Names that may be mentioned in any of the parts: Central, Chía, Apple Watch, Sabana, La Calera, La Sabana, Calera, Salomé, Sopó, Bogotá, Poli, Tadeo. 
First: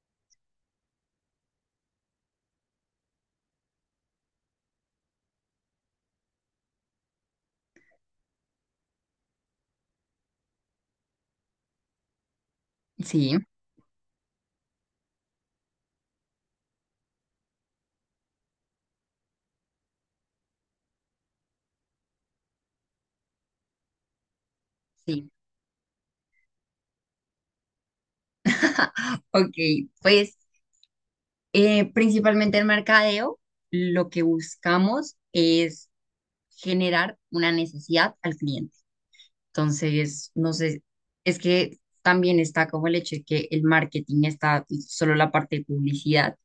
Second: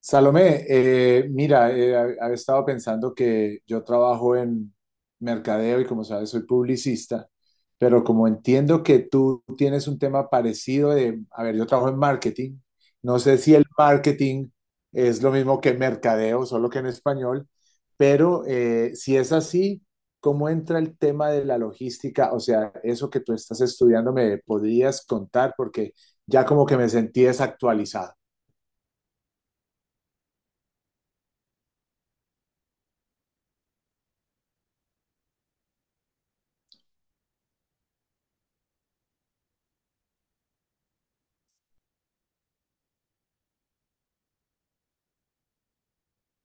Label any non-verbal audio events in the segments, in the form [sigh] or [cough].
Salomé, mira, había estado pensando que yo trabajo en mercadeo y como sabes soy publicista, pero como entiendo que tú tienes un tema parecido de, a ver, yo trabajo en marketing, no Sí, sé si el marketing es lo mismo que mercadeo, solo que en español, pero si es así, ¿cómo entra el tema de la logística? O sea, eso que tú estás estudiando, ¿me podrías sí. contar? Porque ya como que me sentí desactualizado. [laughs] Ok, pues principalmente el mercadeo, lo que buscamos es generar una necesidad al cliente. Entonces, no sé, es que también está como el hecho de que el marketing está solo la parte de publicidad,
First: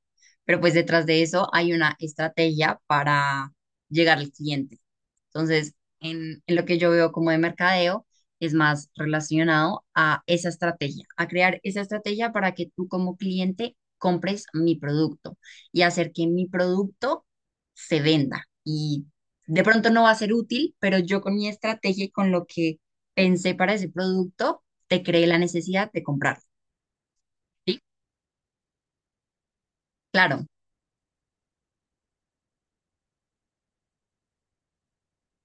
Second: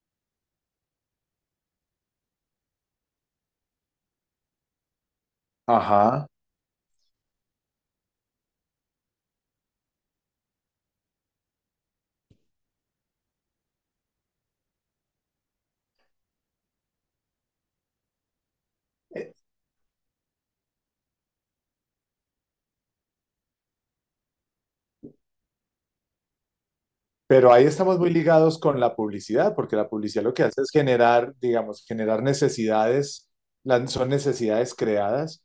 pero pues detrás de eso hay una estrategia para llegar al cliente. Entonces, Ajá. en lo que yo veo como de mercadeo, es más relacionado a esa estrategia, a crear esa estrategia para que tú como cliente compres mi producto y hacer que mi producto se venda. Y de pronto no va a ser útil, pero yo con mi estrategia y con lo que pensé para ese producto, te creé la necesidad de comprarlo. Pero ahí ¿Sí? estamos muy ligados con la publicidad, porque la publicidad lo que Claro, hace es generar, digamos, generar necesidades, son necesidades creadas,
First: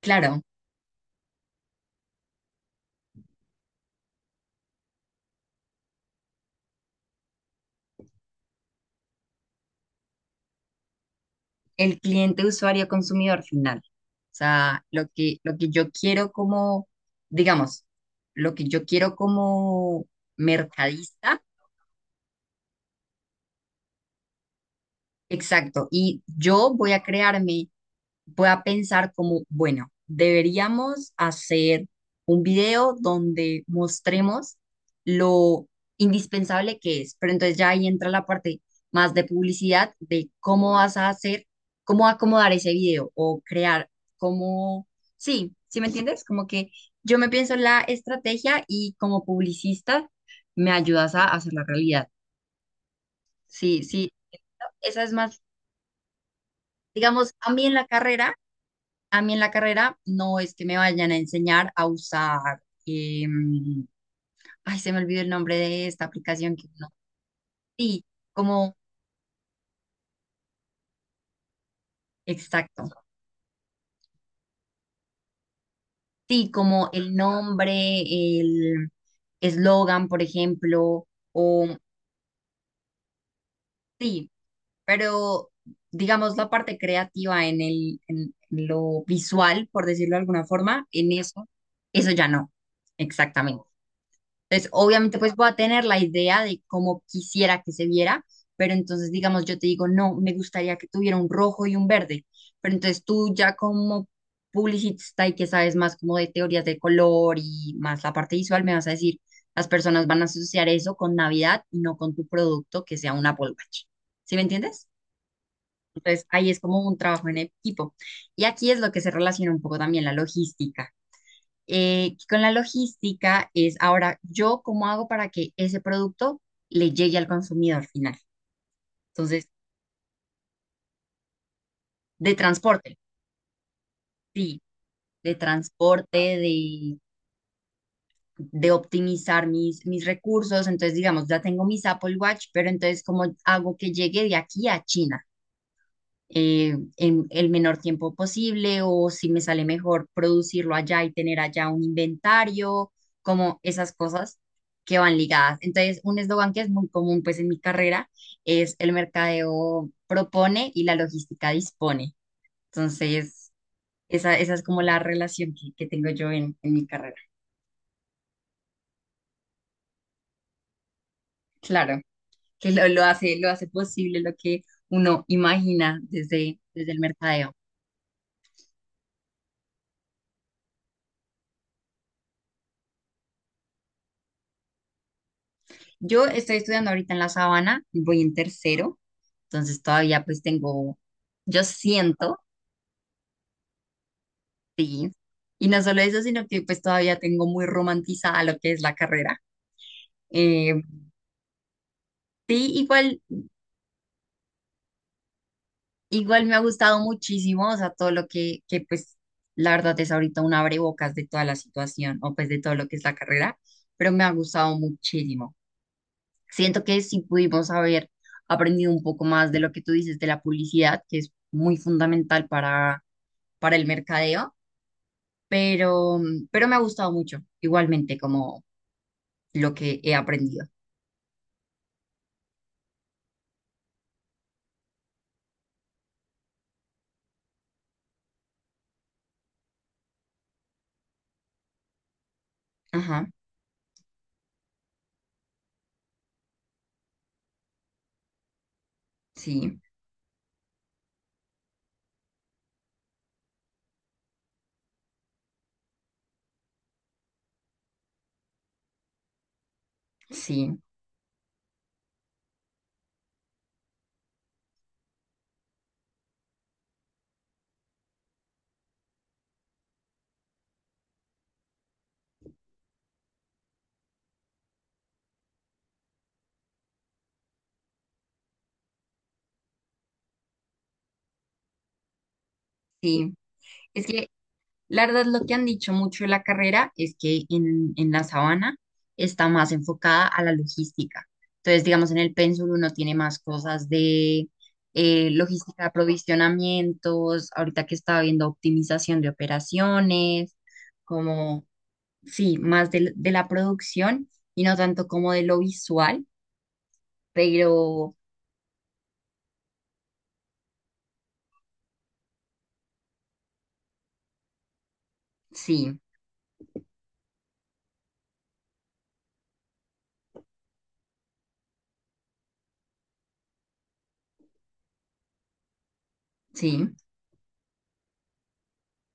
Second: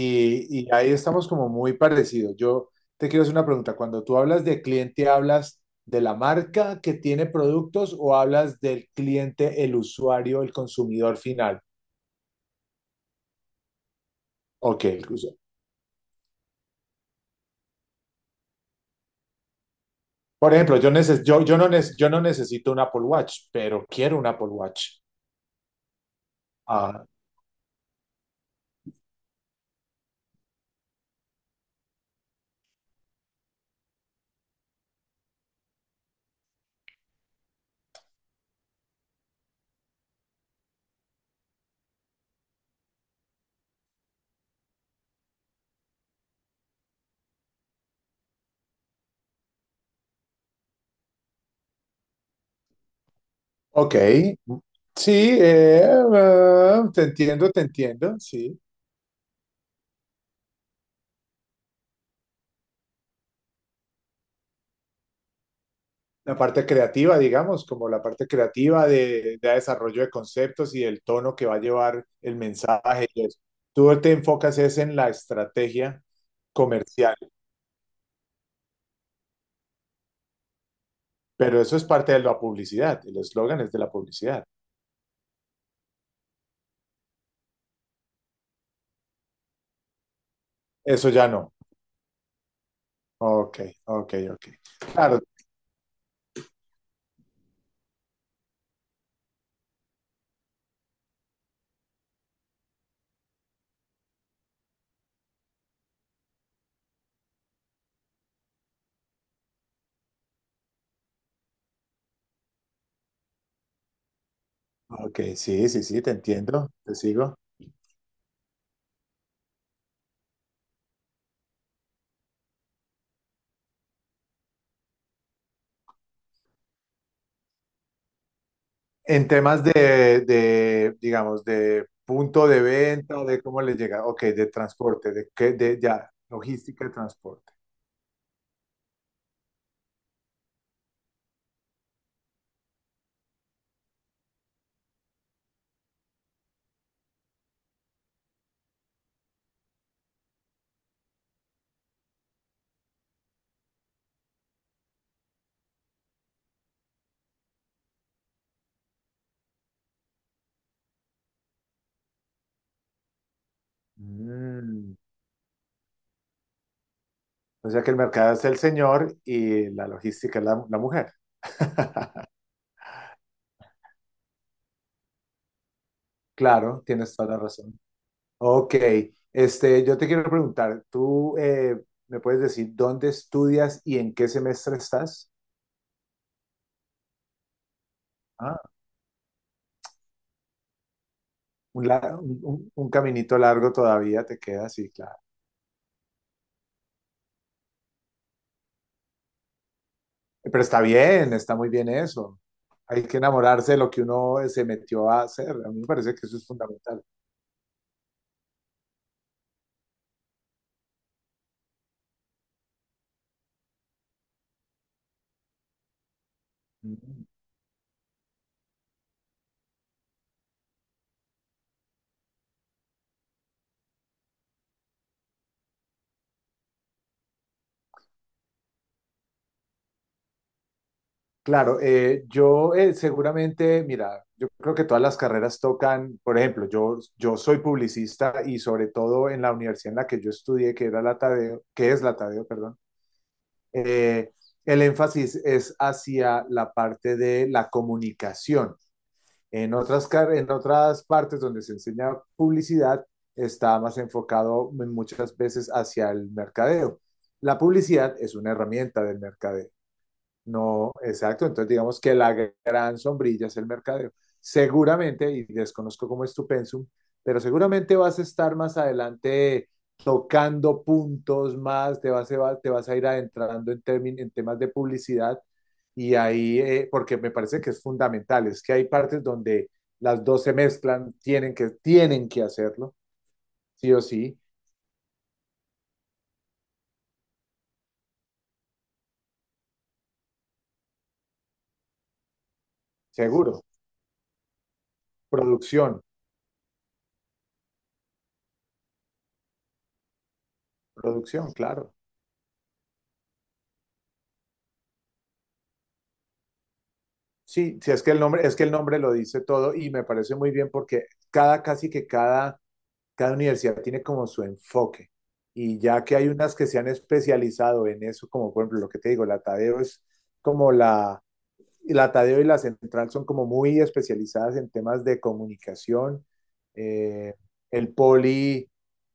claro. y ahí estamos como muy parecidos. Yo te quiero hacer una pregunta, cuando tú hablas de cliente, ¿hablas de la marca que tiene productos o hablas del cliente, el usuario, el consumidor final? El cliente, usuario, consumidor final. O sea, Ok, el lo que, usuario. lo que yo quiero como, digamos, lo que yo quiero como Por ejemplo, yo, neces- mercadista, yo, no, yo no necesito un Apple Watch, pero quiero un Apple Watch. exacto. Y yo voy a Ah, crearme pueda pensar como, bueno, deberíamos hacer un video donde mostremos lo indispensable que es, pero entonces ya ahí entra la parte más de publicidad, de cómo vas a hacer, cómo acomodar ese video o crear, cómo, sí, ¿sí me entiendes? Como que yo me pienso la estrategia y como publicista me ayudas a hacer la realidad. Sí, ok. sí, esa es Sí, más, ah, digamos, a te mí en la entiendo, carrera. sí. A mí en la carrera no es que me vayan a enseñar a usar, ay, se me olvidó el nombre de esta La aplicación parte que no, creativa, digamos, como la sí, parte como, creativa de desarrollo de conceptos y el tono que va a llevar el exacto, mensaje y eso. Tú te enfocas es en la estrategia sí, como el comercial, nombre, el eslogan, por ejemplo, pero o eso es parte de la publicidad, el eslogan es de la sí, publicidad. pero digamos la parte creativa en el, en lo visual, por decirlo de alguna forma, Eso en ya eso, no. eso ya no, Ok, exactamente. ok, ok. Entonces, obviamente, Claro, pues voy a tener la idea de cómo quisiera que se viera, pero entonces, digamos, yo te digo, no, me gustaría que tuviera un rojo y un verde, pero entonces tú ya como publicista y que sabes más como de teorías de color y más la parte visual, me vas a decir, las personas van a asociar eso con Navidad y no con tu producto que sea un Apple Watch. ¿Sí me entiendes? ok, sí, sí, sí, te Entonces, ahí es entiendo, como te un trabajo sigo. en equipo. Y aquí es lo que se relaciona un poco también la logística, con la logística es ahora yo cómo hago para que ese producto le llegue al consumidor final. En Entonces, temas de, digamos, de de punto de transporte, venta, de cómo les llega, ok, de sí, transporte, de de qué, de ya, transporte, logística de transporte. de optimizar mis recursos. Entonces, digamos, ya tengo mis Apple Watch, pero entonces, ¿cómo hago que llegue de aquí a China? En el menor tiempo posible, o si me sale mejor producirlo allá y tener allá un inventario, como esas cosas que van ligadas. Entonces, un eslogan que es muy común pues en mi carrera es el mercadeo propone y la logística dispone. Entonces, esa es como Mm. la relación que tengo yo en mi carrera. O sea que el mercado es el señor y la logística es la, la mujer. Claro, [laughs] que lo hace posible lo que uno imagina desde, Claro, desde el tienes toda la mercadeo. razón. Ok, este, yo te quiero preguntar, ¿tú me puedes decir dónde estudias y en qué semestre estás? Yo estoy estudiando ahorita en La Sabana, voy en Ah, tercero, entonces todavía pues tengo, yo un, la- siento, un caminito largo todavía te queda, sí, sí, claro. y no solo eso, sino que pues todavía tengo muy romantizada lo que es la carrera. Pero Eh, está bien, está muy bien eso. sí, Hay que igual, enamorarse de lo que uno se metió a hacer. A mí me parece que eso igual es me ha gustado fundamental. muchísimo, o sea, todo lo que pues la verdad es ahorita un abrebocas de toda la situación o pues de todo lo que es la carrera, pero me ha gustado muchísimo. Siento que sí Mm. pudimos haber aprendido un poco más de lo que tú dices de la publicidad, que es muy fundamental para el mercadeo, pero, pero me ha gustado mucho, igualmente como lo que he aprendido. Claro, yo seguramente, mira, yo creo que todas las carreras tocan, por ejemplo, yo soy publicista y sobre todo en la universidad en la que yo estudié, que era la Tadeo, que es la Tadeo, perdón, Ajá, eh, el énfasis es hacia la parte de la comunicación. En sí, en otras partes donde se enseña publicidad, está más enfocado en muchas veces hacia el mercadeo. La publicidad es una herramienta del mercadeo. sí, No, exacto. Entonces, digamos que la gran sombrilla es el mercadeo. Seguramente, y desconozco cómo es tu pensum, pero seguramente vas a estar más adelante tocando puntos más, te vas a ir adentrando en, en temas de publicidad y ahí, porque me parece que es fundamental, es que hay partes donde las dos se mezclan, tienen que hacerlo, sí. sí o Es que sí, la verdad lo que han dicho mucho de la carrera es que en la sabana está más enfocada a la logística. Entonces, digamos, en el pénsul uno tiene más seguro. cosas de logística de Producción, aprovisionamientos, ahorita que estaba viendo optimización de operaciones, producción, como claro. sí, más del- de, la producción y no tanto como de lo visual, Sí, sí, es que pero el nombre, es que el nombre lo dice todo y me parece muy bien porque cada, casi que cada, cada universidad tiene como su enfoque. Y sí, ya que hay unas que se han especializado en eso, como por ejemplo lo que te digo, la Tadeo es como la Tadeo y la Central son como muy especializadas en temas de comunicación. sí, Eh, el Poli,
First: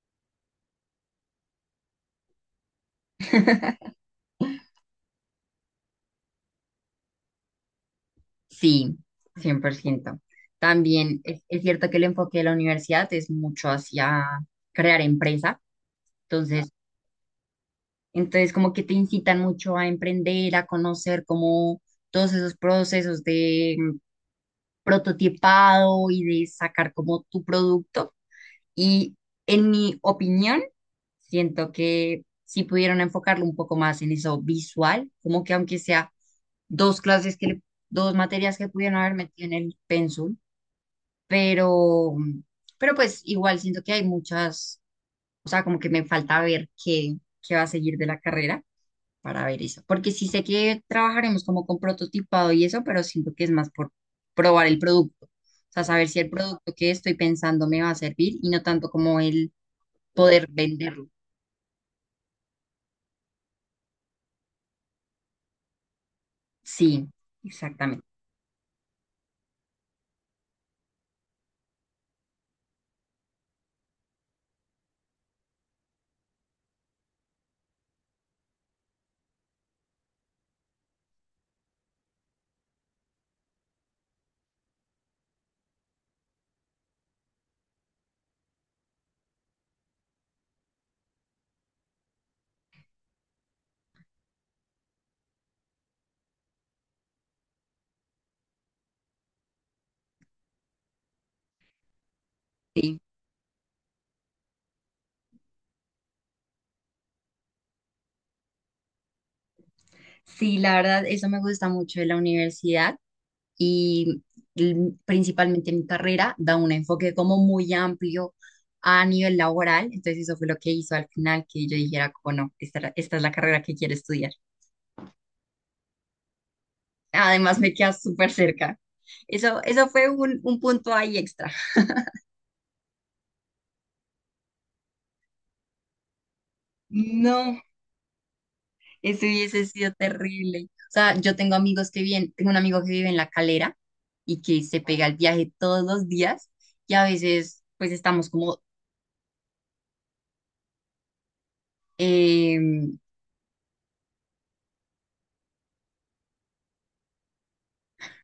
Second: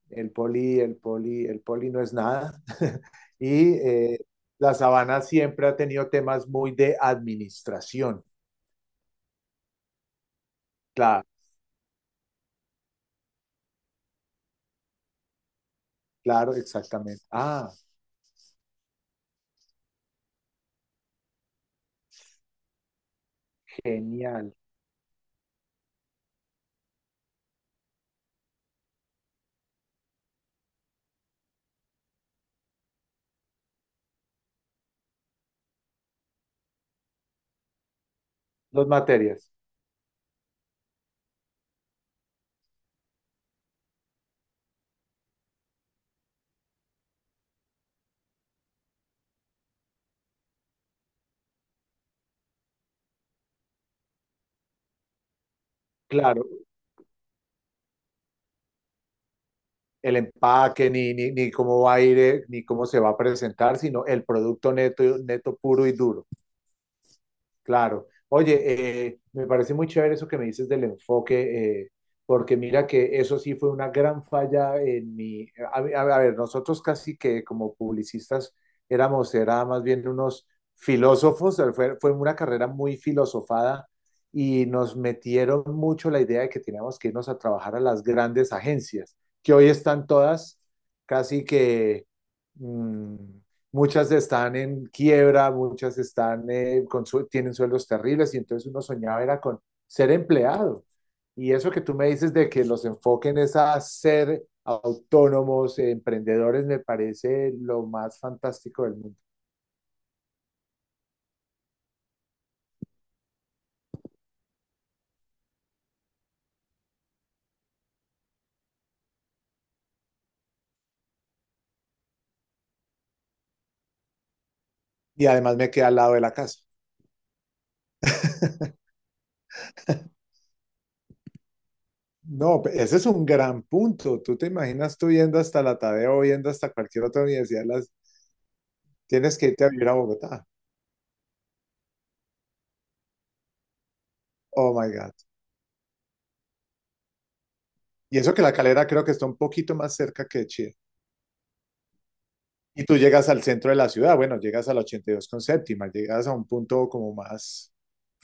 el Poli no es nada. [laughs] Y [laughs] la Sabana siempre ha tenido temas muy de administración. sí, 100%. También Claro, es cierto que el enfoque de la universidad es mucho hacia crear empresa, claro, entonces, exactamente. Ah, entonces como que te incitan mucho a emprender, a conocer como todos esos procesos de genial. prototipado y de sacar como tu producto. Y en mi opinión, siento que si pudieron enfocarlo un poco más en eso visual, como que aunque sea dos clases que le- dos materias que Dos pudieron haber metido materias. en el pensum, pero pero pues igual siento que hay muchas, o sea, como que me falta ver qué qué va a seguir de la carrera para ver eso, porque sí sé que trabajaremos como con prototipado y eso, pero siento que es más por probar el producto. O sea, saber si el Claro, producto que estoy pensando me va a servir y no tanto como el, el poder empaque, venderlo. ni, ni, ni cómo va a ir, ni cómo se va a presentar, sino el producto neto, neto puro y duro. Sí, exactamente. Claro. Oye, me parece muy chévere eso que me dices del enfoque, porque mira que eso sí fue una gran falla en mi... a ver, nosotros casi que como publicistas éramos, era más bien unos filósofos, fue una carrera muy filosofada y nos metieron mucho la idea de que teníamos que irnos a trabajar a las grandes agencias, que hoy están todas casi que... mm, muchas están en quiebra, muchas están, tienen sueldos terribles y entonces uno soñaba era con ser empleado. Y eso que tú me dices de que los Sí. enfoquen es a ser autónomos, emprendedores, me parece lo más fantástico del mundo. Sí, la verdad, eso me gusta mucho de la universidad y principalmente mi carrera da un enfoque como muy amplio a nivel laboral. Entonces eso fue lo que hizo al final que yo dijera, como no, esta, esta es la carrera que quiero estudiar. Y además me queda al lado de la casa. Además me queda súper cerca. Eso fue un punto ahí extra. No, ese es un gran punto. Tú te imaginas tú yendo hasta la Tadeo, yendo hasta cualquier otra No. universidad, las, Eso tienes que irte hubiese a vivir sido a Bogotá. terrible. O sea, yo tengo amigos que viven, tengo un amigo que vive en La Calera y que Oh se my pega God. el viaje todos los días y a veces pues Y estamos eso que la como, Calera creo que está un poquito más cerca que Chía. Y tú em, llegas al centro de la ciudad, bueno, llegas a la 82 con séptima, llegas a un punto como más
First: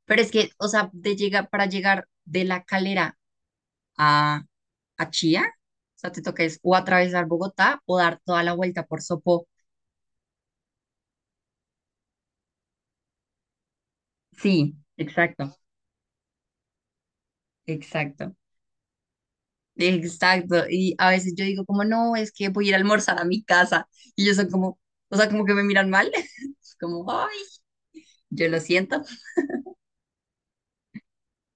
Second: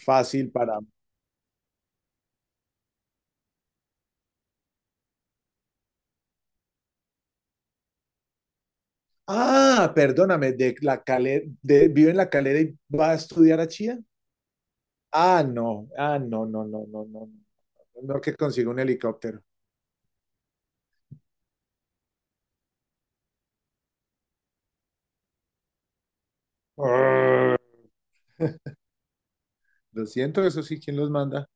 pero es que, fácil o para... sea, de llegar, para llegar de La Calera a, a Chía, o sea, te toca es o atravesar Bogotá o dar toda la vuelta por Sopó. Ah, perdóname, de la calera, vive en la calera y va a estudiar a Chía. Sí, Ah, exacto, no, ah, no, no, no, no, no, no, no exacto. que consiga un helicóptero. Exacto, y a veces yo digo como, no, es que voy a ir a almorzar a mi casa, y ellos son como, o sea, como que me miran mal, [laughs] es como, ay, Ah. yo lo [laughs] siento. [laughs] Lo siento, eso sí, ¿quién los manda?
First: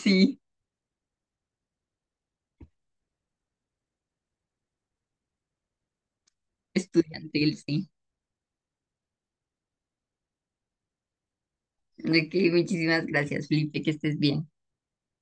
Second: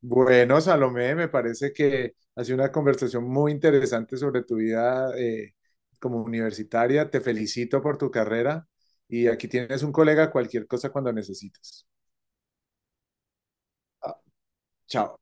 Sí, Bueno, Salomé, me parece que ha sido una conversación muy interesante sobre tu vida como universitaria. Te estudiantil, felicito sí. por tu carrera y aquí tienes un colega cualquier cosa cuando necesites. Ok, muchísimas gracias, Felipe, que Ah. estés bien. Chao.